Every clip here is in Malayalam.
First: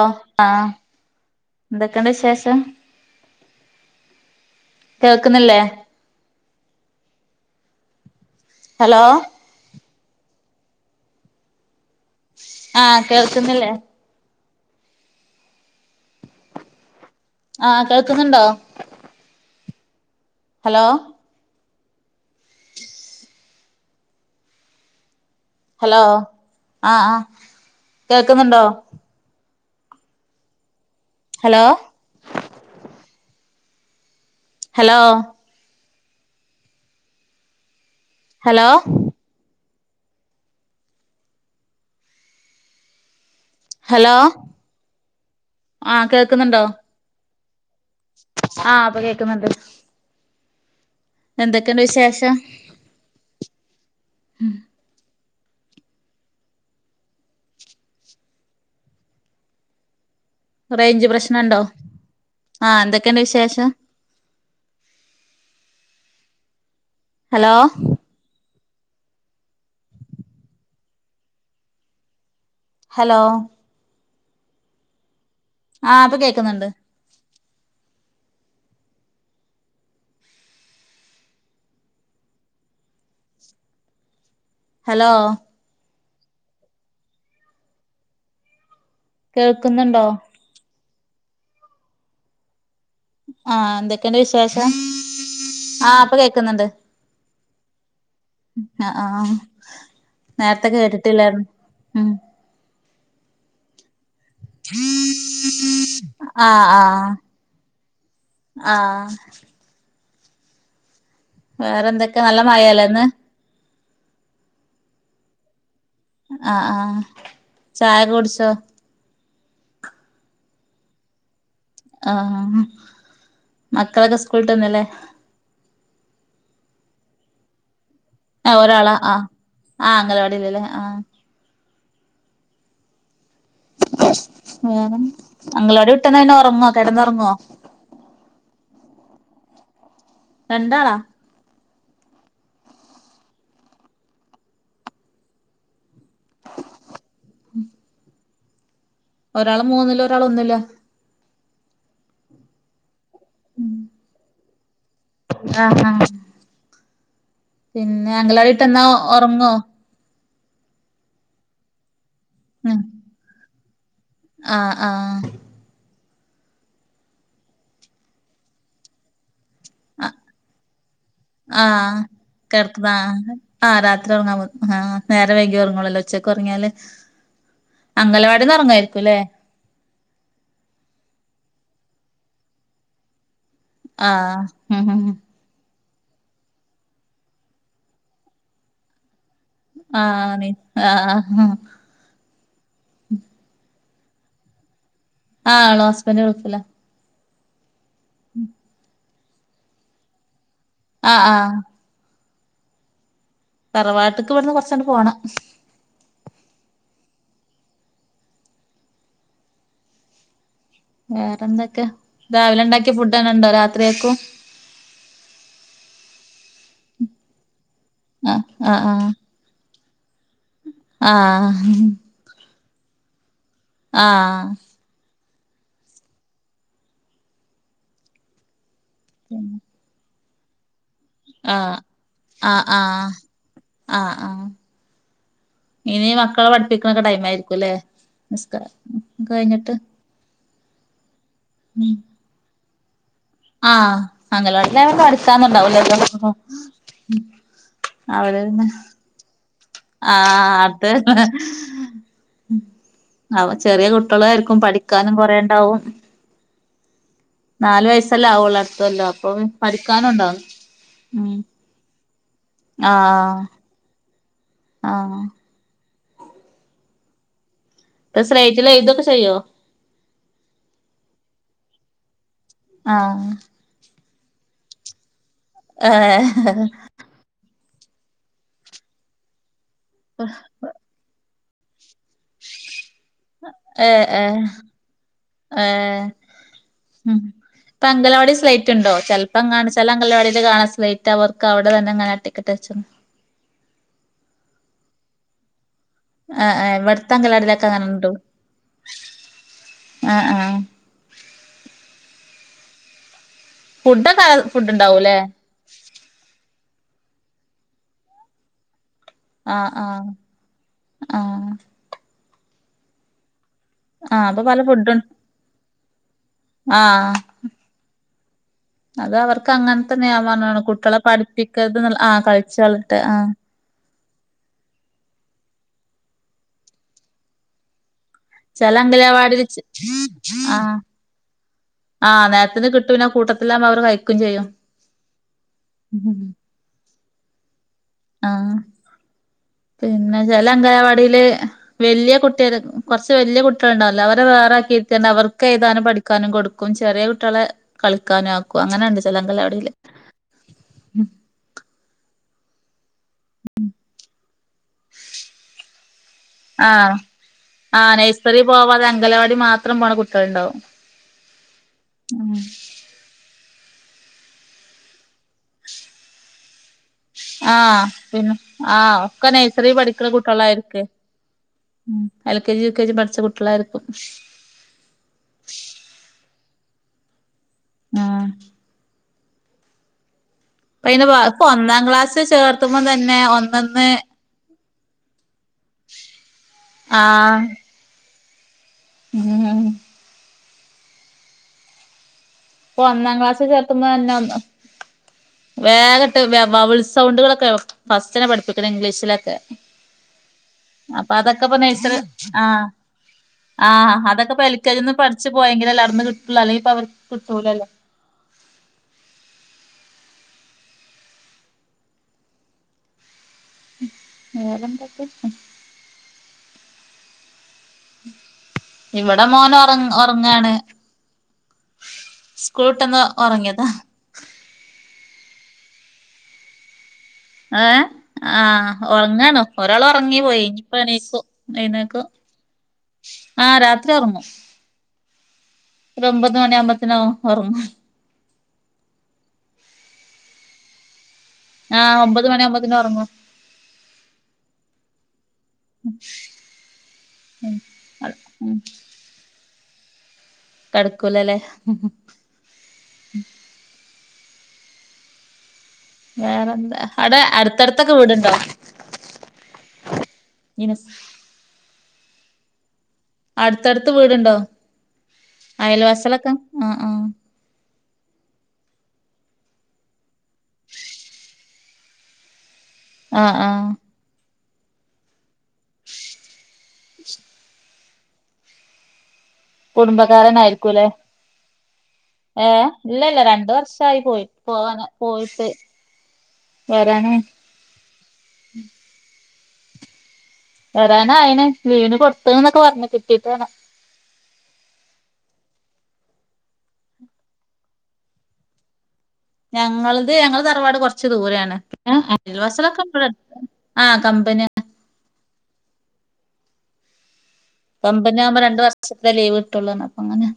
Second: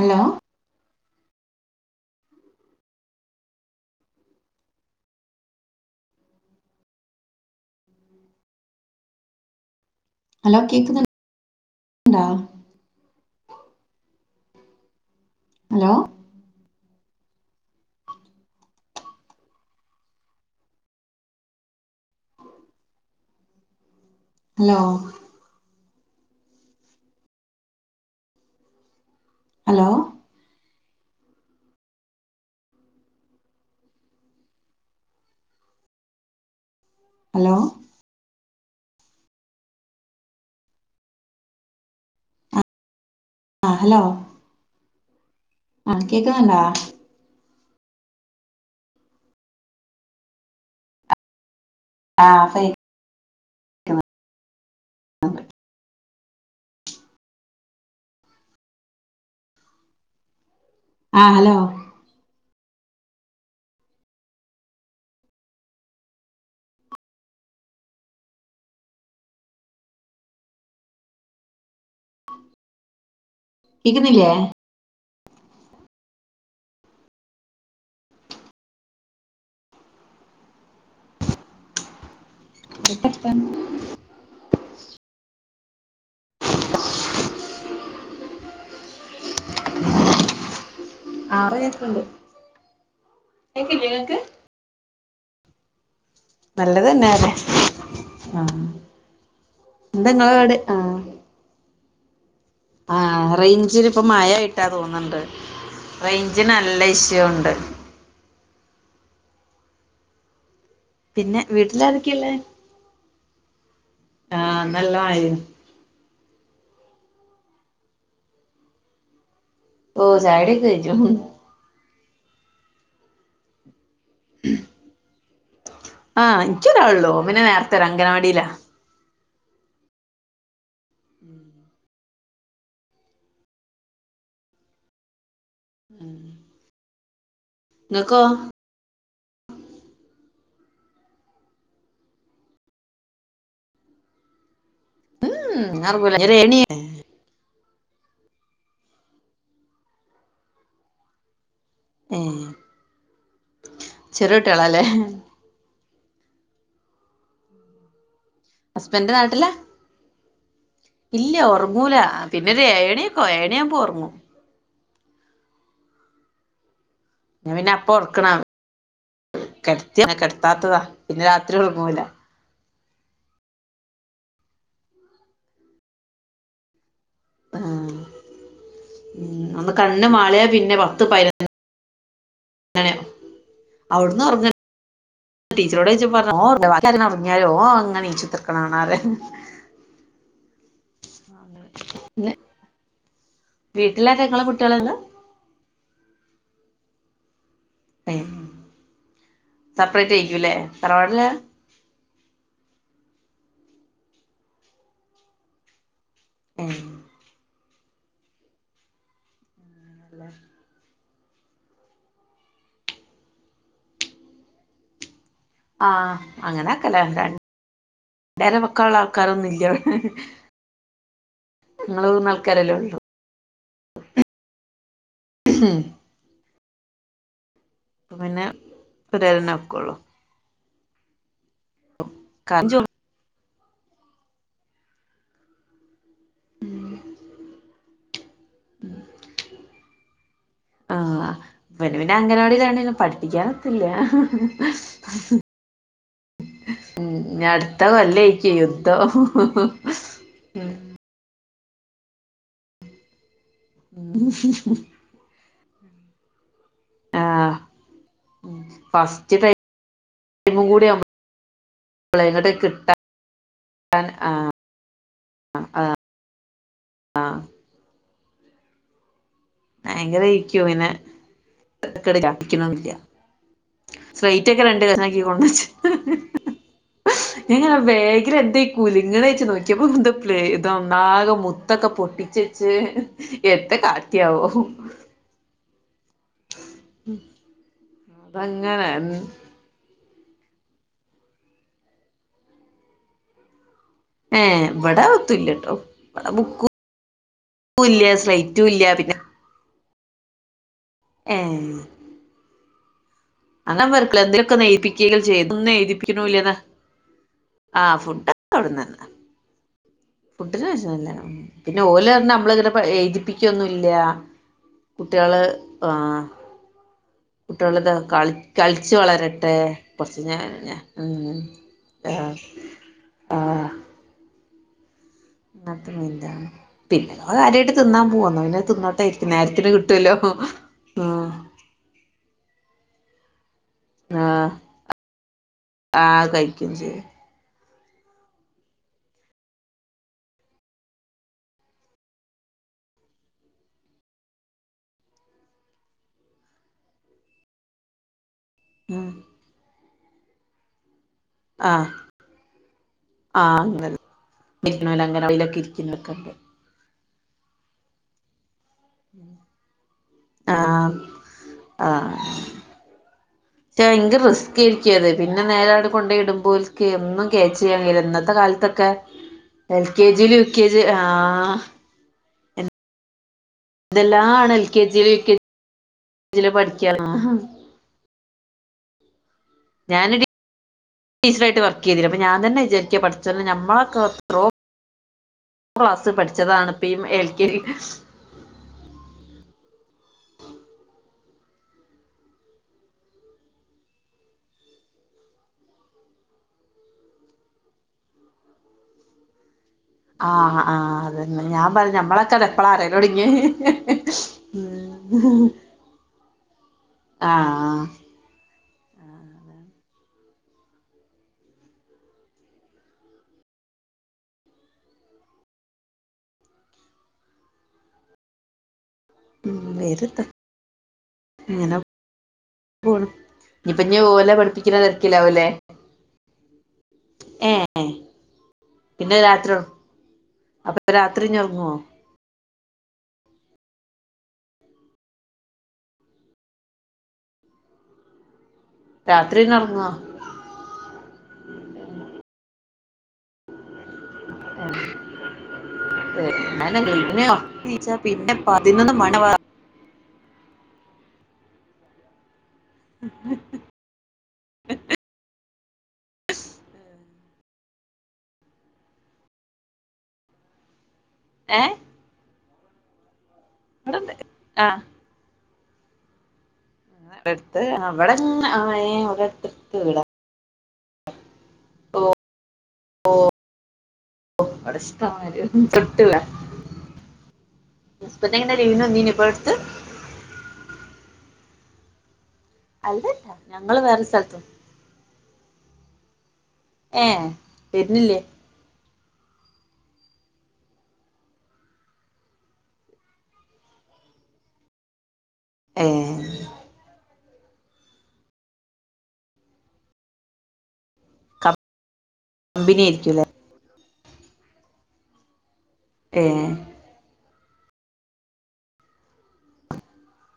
ഓ ആഹ് ന്തൊക്കെണ്ട് ശേഷം കേൾക്ന്നില്ലേ അലോ ഹലോ കേക്ന്ന്ൺണ്ടാ ആഹ് കേൾക്കുന്നില്ലേ ഹലോ ആഹ് കേൾക്കുന്നുണ്ടോ ഹലോ ലോ ഹലോ ആഹ് ആഹ് കേൾക്കുന്നുണ്ടോ hello hello hello hello hello ആ ഹലോ ആ ആഹ് കേക്കുന്നുണ്ടാ? ആ പ്പൊ കേക്കുന്നുണ്ട് എന്തൊക്കെണ്ട് ആ വിശേഷം? ഇപ്പ അ റൈഞ്ച് ആ ഹലോ പ്രശ്നണ്ടോ ആ എന്തൊക്കെണ്ട് വിശേഷം? ഹലോ ഹലോ കേക്ക്ന്നില്ലേ? ആ പ്പൊ കേക്ക്ന്ന്ണ്ട് ന്തൊക്കെ ർത്താനം ഹലോ കേൾക്ക്ന്ന്ണ്ടോ? ആ പ്പൊ കേക്കുന്നുണ്ട് ആ എന്തൊക്കെണ്ട് വിശേഷം ആ പ്പൊ കേ നല്ലത് തന്നേനെ അ ആ ഇങ്ങളെ പാട് നേരത്തെ കേട്ടിട്ടില്ലായിര്ന്നു ഉം ആ റെയ്ഞ്ചിനിപ്പ മയയായിട്ടാ തോന്ന്ണ്ട് റെയ്ഞ്ചിന് നല്ല ഇഷ്യൂണ്ട് ആ പിന്നെ വേറെന്തൊക്കെ വീട്ടിലാരൊക്കെയിള്ളേ നല്ല മഴല്ലേ ഇന്ന് ആ നല്ല മയേ അ ആ ഛായൊക്കെ കുടിച്ചോ? ഓ ഛായൊടിയൊക്കെ കഴിഞ്ഞു ഹും ആ മക്കളൊക്കെ സ്കൂള്ട്ടന്നല്ലേ ആ ഇൻക്കൊരാളൊള്ളു ഓൻപിന്നെ നേരത്തെരു അംഗനവാടീല ആഹ് ഒരാളാ ആ ആ അംഗനവാടിയിലല്ലേ ആ മ്മ് എങ്ങനെ അംഗലവാടി വിട്ടന്ന പിന്നെ ഒറങ്ങൊ കെടന്നൊറങ്ങോ? ങ്ങക്കോ? രണ്ടാളാ ഉം [unintelligible] ഉം ഒരാള് മൂന്നിലു ഒരാളൊന്നിലാ ഏ ചെറിയുട്ട്യോളാലേ അ ആ പിന്നെ അംഗലവാടി വന്നാ ഹസ്ബൻഡ് നാട്ടിലാ ഉറങ്ങോ ഇല്ല്യ ഒറങ്ങൂല അ പിന്നൊരേഴണിക്കോ ഏഴണിയാവുമ്പോ ഒറങ്ങും ആ ആ ഞാപിന്നപ്പോ ഒർക്ക്ണ കെടത്തിയാ കെടത്താത്തതാ പിന്നെ രാത്രി ആ ഒറങ്ങൂല കെടത്ത്ണാ അ രാത്രി ഒറങ്ങാൻ പോ ആ നേരവൈകിയുറങ്ങുളല്ലോ ഉച്ചക്കൊറങ്ങിയാല് ആഹ് അംഗലവാടിന്ന് ഒറങ്ങായിരിക്കുല്ലേ ഉം ഒന്ന് കണ്ണ് മാളിയാ പിന്നെ പത്ത് പയിനൊ ആഹ് അവിടുന്നൊറങ്ങ് ഉം ഉം ടീച്ചറോട് ചൊയ്ച്ചപ്പറഞ്ഞ ഓഒറങ്ങൂലബാക്കിയോരെല്ലാ ഒറങ്ങിയാലും ഓ അങ്ങനീച്ചുത്തര്ക്കണാണാറയു ആ ആണ് ഹ ഹ ഹാ വീട്ടില് വീട്ടിലാരാ ങ്ങളും കുട്ടിയോളൊള്ളൂ ആണോ ഹസ്ബന്റൾഫിലാ ഏഹ് സപ്പ്രേറ്റായിക്കുല്ലേ അആഹ് തറവാട്ട്ക്ക് വ്ട്ന്ന് കൊർച്ചങ്ങട് പോണം ഏഹ് [inaudible] വേറെന്തൊക്ക? രാവിലണ്ടാക്ക്യ ഫുഡ്ഡെന്നണ്ടോ രാത്രിയേക്കു? ആഹ് അങ്ങനാക്കെല്ലേ ണ്ടാ ആഹ് ണ്ടേരം ആഹ് വെക്കാൻള്ളാൾക്കാരൊന്നുല്ല്യ വ ആഹ് ങ്ങളൂന്നാൾക്കാരല്ലെ ഉള്ളു ആഹ് [unintelligible] പ്പ പിന്നെ [unintelligible] ന്ക്കുള്ളൂ. ആഹ് അ ആ അ ആ ഇനി മക്കള പഠിപ്പിക്കണൊക്ക ടൈമായിരിക്കുല്ലേ നിസ്ക്ക കയ്ഞ്ഞ്ട്ട് ആഹ് വല് പിന്നെ അംഗന വാടിലാണേലും പഠിപ്പിക്കാനൊത്തില്ല ണ്ടാവുല്ലല്ലോ ഉ ഞടുത്ത കൊല്ലയ്ക്ക് യുദ്ധം ആഹ് അത് അവ ചെറിയ കുട്ട്യളായിരിക്കും പഠിക്കാനും കൊറേണ്ടാവും ആഹ് നാല്‌ വയസ്സല്ലാവുള്ളട്‌ത്തൊല്ല പ്പൊ ഫസ്റ്റ് പഠിക്കാനുണ്ടാ ഊം പളെ ങ്ങട്ട് അ ആഹ് അൻ ആ ആഹ് [unintelligible] എ സ്ലേറ്റിലെയ്‌തൊക്ക ചെയ്യോ? അയങ്കര യ്ക്കും വിന്നെ [unintelligible] ആഹ് സ്ലെയ്റ്റൊക്കെ രണ്ട് കഷ്ണാക്കി കൊണ്ടച്ച് ഏഹ്ഹഹ എങ്ങനെ ബേഗിലെന്തെയ് കുലുങ്ങന്ന്ച്ച് നോക്ക്യപ്പം [unintelligible] നാക മുത്തൊക്ക പൊട്ടിച്ചെച്ച് എത്ത് ഏഹ് കാട്ടിയാവോ ഏഹ് ഏഹ് ഹു പ്പംഗലവാടി അതങ്ങനെ സ്ലേറ്റ്ണ്ടോ? ചെൽപ്പങ്ങാണ് സ് ചെല അംഗലവാടില് കാണാ സ്ലേറ്റവർക്കവിടെ തന്നെങ്ങന ട്ടിക്ക്ട്ട്ച്ചണ് ഏഹ് ബട ഒത്തുല്ലട്ടോ ഇവിടെ ആ ബുക്കും ആഹ് വെടത്തങ്കലാടിലൊക്കെ ഇല്ല ങ്ങനെണ്ടോ സ്ലൈറ്റും ഇല്ല പിന്നെ ആ ആഹ് ഏഹ് അങ്ങ വെർക്കലെ ഫുഡൊക്കെ ന്തലൊക്കൊ ഫുഡ് ഉണ്ടാവൂല്ലേ ന്നെയിപ്പിക്കയേലും ചെയ്ത്. ഒന്നു എയ്തിപ്പിക്ക്ണുല്ലതാ ആഹ് ഫുഡ്ഡൊക്കെവിടന്നന്നാ ആഹ് ആഹ് ഫുഡ്ഡിന് വെഷമല്ല ഉം ആഹ് ന്ന ഓല്ന്നമ്മള് [unintelligible] എയ്തിപ്പിക്കൊന്നുല്ല ആഹ് അപ്പൊ പല കുട്ട്യള് ആ അ ആഹ് കുട്ട്യളിത് കാളി കൾച്ച് അത് അവർക്ക് വളരട്ടെ അങ്ങനെ തന്നെ ഞാൻ കൊർച്ച് ഞെ പറഞ്ഞതാണ് ഞെ കുട്ടികളെ ഉം പഠിപ്പിക്കരുത് എന്നുള്ള ആഹ് കളിച്ച് വളരട്ടെ ആഹ് ആ [unintelligible] പിന്ന [unintelligible] കാര്യായിട്ട് ത്‌ന്നാൻ പോവാ വേണെ ചെല തിന്നോട്ടേരിക്കു അംഗലവാടില് നേരത്തിന് കിട്ടുല്ലോ ഹു ആഹ് ആഹ് ആഹ് നേരത്തിന് കിട്ടും ന്നെ അകൂട്ടത്തിലാമ്പവര് കയ് ആഹ് ആ കയ്ക്കും ചെയ്യു. ആഹ് പിന്ന ചെലംഗനവാടീല് എഹ് വെല്ല്യ കുട്ട്യര് കൊർച്ച് വല്ല്യ കുട്ട്യൾ ണ്ടാവല്ലോ അവരെ വേറാക്കിട്ടെന്നവർക്കെയ്താനു പടി ക്കാനും കൊടുക്കും ചെറിയ കുട്ട്യളെ കളിക്കാനു ആക്കു അങ്ങനെണ്ട് ഉം ചെല അംഗലവാടീല് ആഹ് ആഹ് അങ്ങനെ പിന്നോലങ്ങനെ [unintelligible] ഇരിക്ക്ന്നൊക്കെ ആഹ് ആഹ് നെഴ്സറി പോവാതെ അംഗലവാടി മാത്രം പോണ കുട്ടാള് ണ്ടാവും ആഹ് റ്റെ യ്ങ്ക് റിസ്കേര്ക്കും അത് പിന്നെ നേരാട് കൊണ്ടെയിടുമ്പോൾ ഒര് എന്നും ആഹ് [unintelligible] ഇന്നത്തെ പിന്നെ കാലത്തൊക്കെ ആഹ് ഒക്കെ നഴ്സറി എൽ കെ പഠിക്കണ ജി ലു യു കെ ജി കുട്ടികളായിരിക്കേ ല് ആഹ് L K G U K G പഠിച്ച കുട്ടികളായിരിക്കും. ഇതെല്ലാണ് എൽ കെ ജി ല് യു കെ ജി പഠിക്കാണാ ആഹ് ഞാനൊര് ഇപ്പ അയിന് ഇപ്പൊ ടീച്ചറായിട്ട് വർക്ക് ഒന്നാം ചെയ്തിനു അപ്പൊ ക്ലാസ് ഞാൻ തന്നെ ചേർത്തുമ്പോ വിചാരിക്കാ തന്നെ പടച്ചോനെ ഒന്നൊന്ന് ഞമ്മളൊക്കെ ത്രോ ക്ലാസ്സ് പഠിച്ചതാണ് ഇപ്പം മ് എ ൽ ആഹ് ക്കെ ജി [unintelligible] ഇപ്പൊ ഒന്നാം ക്ലാസ് ചേർത്തുമ്പോ തന്നെ ഒന്ന് വേഗട്ട് വേ വവ്ൾ സൗണ്ടുകളൊക്കെ ഫസ്റ്റ നെ പഠിപ്പിക്കണം ഇംഗ്ലീഷിലൊക്കെ ആഹ് ആഹ് അപ്പൊ അതന്നെ അതൊക്കെ ഇപ്പ ഞാൻ പറ നഴ്‌സറി ഞമ്മളൊക്കെ ആഹ് അതെപ്പളാ അറിയലൊടങ്ങിയെ ആഹ് അതൊക്കെപ്പ എൽ കെ ജി ന്ന് പഠിച്ച് ഉം പോയെങ്കിലല്ലെ അട്ന്ന് കിട്ടൊള്ളു അല്ലെങ്കി ഇപ്പൊ അവർക് കിട്ടൂലല്ലോ ആഹ് വേറെന്തക്കെ [unintelligible] ഇവിടെ മോന ഉം ഒറ വരുത്ത് ഒറങ്ങാണ് ഇങ്ങനെ സ്കൂൾട്ടന്ന് ഒറങ്ങിയതാ ഞ് ഓലെ പഠിപ്പിക്ക്ണ തെരക്കില്ലാവും ല്ലേ ഏഹ് ആഹ് പിന്നെ ഒറങ്ങാണ് രാത്രി ഒരാൾ ഒറങ്ങി പോയി അപ്പൊ രാത്രി ഇനിപ്പണിസും ഇഞ്ഞ് ഒറങ്ങോ എഴുന്നേക്കും ആഹ് രാത്രി ഒറങ്ങും ഓരൊമ്പത് മണി ആവുമ്പത്തിന് ഒ ഒറങ്ങും രാത്രി പിന്നെ ഒറങ്ങോ ആഹ് ഒമ്പത് മണി ആവുമ്പതിന് ഒറങ്ങും ഏഹ് അയന്നെ [unintelligible] ങ്ങീച്ചാ പിന്നെ ഉം പതിനൊന്ന് മണി ആവും ആ കെട്ക്കൂലല്ലേ [unintelligible] വേറെന്താ അവിടെ അടുത്തടുത്തൊക്കെ വീടുണ്ടോ ഇനസ് ഏഹ് അടുത്തടുത്ത് ഇവിടെണ്ട് വീടുണ്ടോ ആഹ് അയൽവാസിയാളൊക്കെ ഉം ഉം വ്ടെട്ത്ത് അഹ് വടെങ്ങ ആഹ് ഏഹ് ഇവടടുത്തട്ത്ത് വീടാ ആഹ് ആഹ് ഓ അവ്ടെ ഷ്‌ടംമ്മാരി [unintelligible] ഹസ്ബൻഡ് എങ്ങനെ ലീവിന് വന്നിനോ ഇപ്പടുത്ത് കുടുംബകാരനായിരിക്കൂ ല്ലെ ഏഹ് ഇല്ലല്ല അല്ലല്ല രണ്ട് ഞങ്ങള് വർഷായി വേറെ പോയി സ്ഥലത്തും പോവാന പോയിട്ട് വരാന് ഏഹ് വെര്നില്ലേ വരാനായിണ് ലീവിന് കൊടുത്തന്നൊക്കെ പറഞ്ഞ് കിട്ടീട്ട് വേണം ഏഹ് ഞങ്ങളത് ഞങ്ങളെ തറവാട് കൊറച്ച് ദൂരെയാണ് കമ്പനി അയൽവാസിലൊക്കെ ഇബടടു ആയിരിക്കൂല്ലേ ആഹ് കമ്പന്യ ഏഹ് കമ്പനി ആവുമ്പോ രണ്ട് വർഷത്തില് ലീവ്ട്ടുള്ളൂറഞ്ഞ് അപ്പങ്ങനെ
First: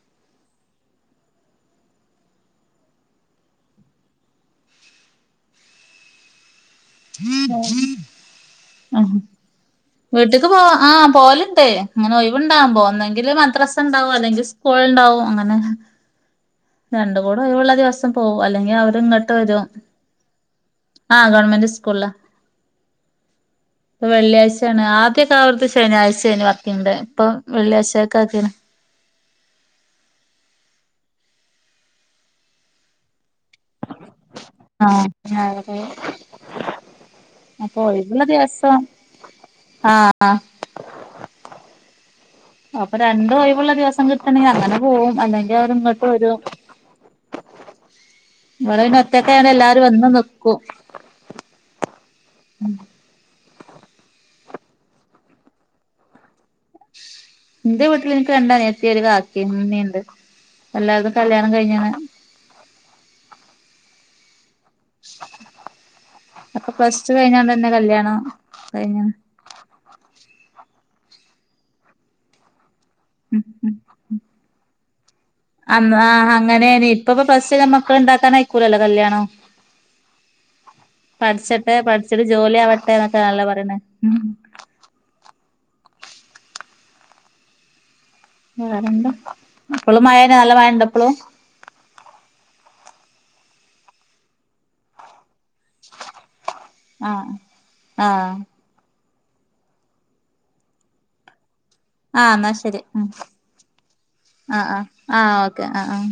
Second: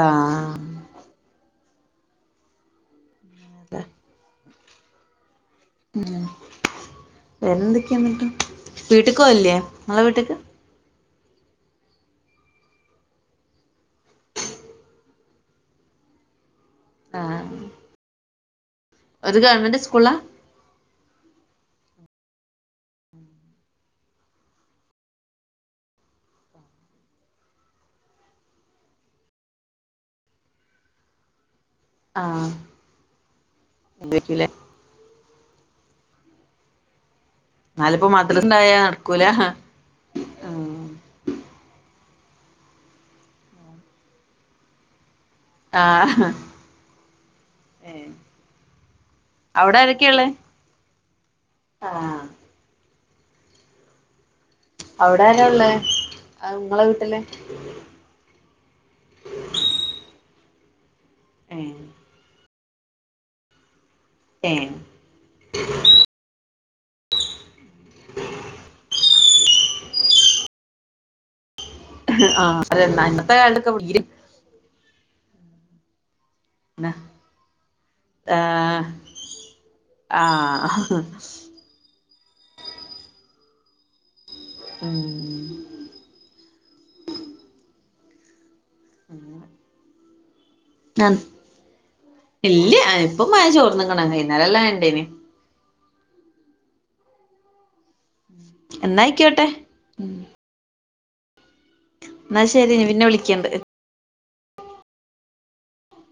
ആഹ് ന്താ ങ്‌ഹേ ഏഹ് [unintelligible] ആഹ് വീട്ടിക്ക് പോവല്ലേ നിങ്ങളെ വീട്ടിക്ക് വീട്ടക്ക് പോവാ ആഹ് പോവല് ണ്ട് അങ്ങനെ ഒഴിവ്ണ്ടാവുമ്പോ ഒന്നെങ്കിൽ മദ്രസണ്ടാവും അല്ലെങ്കിൽ സ്കൂള്ണ്ടാവും അങ്ങനെ ആ രണ്ടും കൂടെ ഒഴിവുള്ള ദിവസം പോവും അല്ലെങ്കി അവരിങ്ങട്ട് ഒരു വരും ഗവൺമെന്റ് സ്കൂളാ ആഹ് ഗവണ്മെന്റ് സ്കൂളിലാ ഇപ്പ വെള്ളിയാഴ്ച്ചാണ് ആദ്യൊക്കൊ അവർക്ക് ശനിയാഴ്ച ആയിന്നു വർക്കിംഗ് ഡേ ഇപ്പൊ വെള്ളിയാഴ്ച്ചക്ക് ആക്കിക്ക്ണ് ആഹ് [unintelligible] ല്ലേ ആഹ് [unintelligible] അപ്പൊ എന്നാലിപ്പോ ഒഴിവ്ള്ള മദ്രസ ഉണ്ടായ ദിവസം നടക്കൂല ആഹ് ആഹ് അപ്പൊ രണ്ടും ഒഴിവുള്ള ദിവസം കിട്ടണെങ്കിൽ അങ്ങനെ പോവും അല്ലെങ്കിൽ ആ അവരിങ്ങട്ട് വരും ഏ ഇവിടെ പിന്നെ ഒറ്റക്കയോണ്ട് അവിടെ എല്ലാരും വന്ന് നിക്കും ആഹ് ഉം അവിടെ ആരാ ഉള്ളേ നിങ്ങളെ വീട്ടില് എന്റെ വീട്ടില് എനിക്ക് രണ്ട് അനിയത്തി ഒരു കാക്കി ഉമ്മിംണ്ട് എല്ലാവർക്കും കല്യാണം ഏ കഴിഞ്ഞേണ് ഏഹ് അപ്പൊ പ്ലസ് ടു കഴിഞ്ഞാണ്ട്ന്നാ കല്യാണം കഴിഞ്ഞു ആഹ് അതാ അന്നത്തെ ഉം കാലത്തൊക്കെ ഉം [unintelligible] ആഹ് അങ്ങനെ ഇപ്പ ഇപ്പോ പ്ലസ്ടു മക്കളിണ്ടാക്കാൻ അയക്കൂലല്ലോ ആ കല്യാണം ആഹ് പഠിച്ചിട്ടെ പഠിച്ചിട്ട് ജോലി ആവട്ടെ എന്നൊക്കെ അല്ലെ പറയണേ ഉം ഇപ്പളും മഴന്ന നല്ല മഴയിണ്ടൊ ആഹ് ഇല്ല ഇപ്പം മയ ചോർന്ന്ക്കണ് വൈകുന്നേരം എല്ലാം ഇണ്ടേന് ആഹ് ആഹ് എന്നായിക്കോട്ടെ ആഹ് എന്നാ ശരി ഉം ആഹ് ആഹ് ആഹ് ഓക്കെ ആഹ് ആഹ്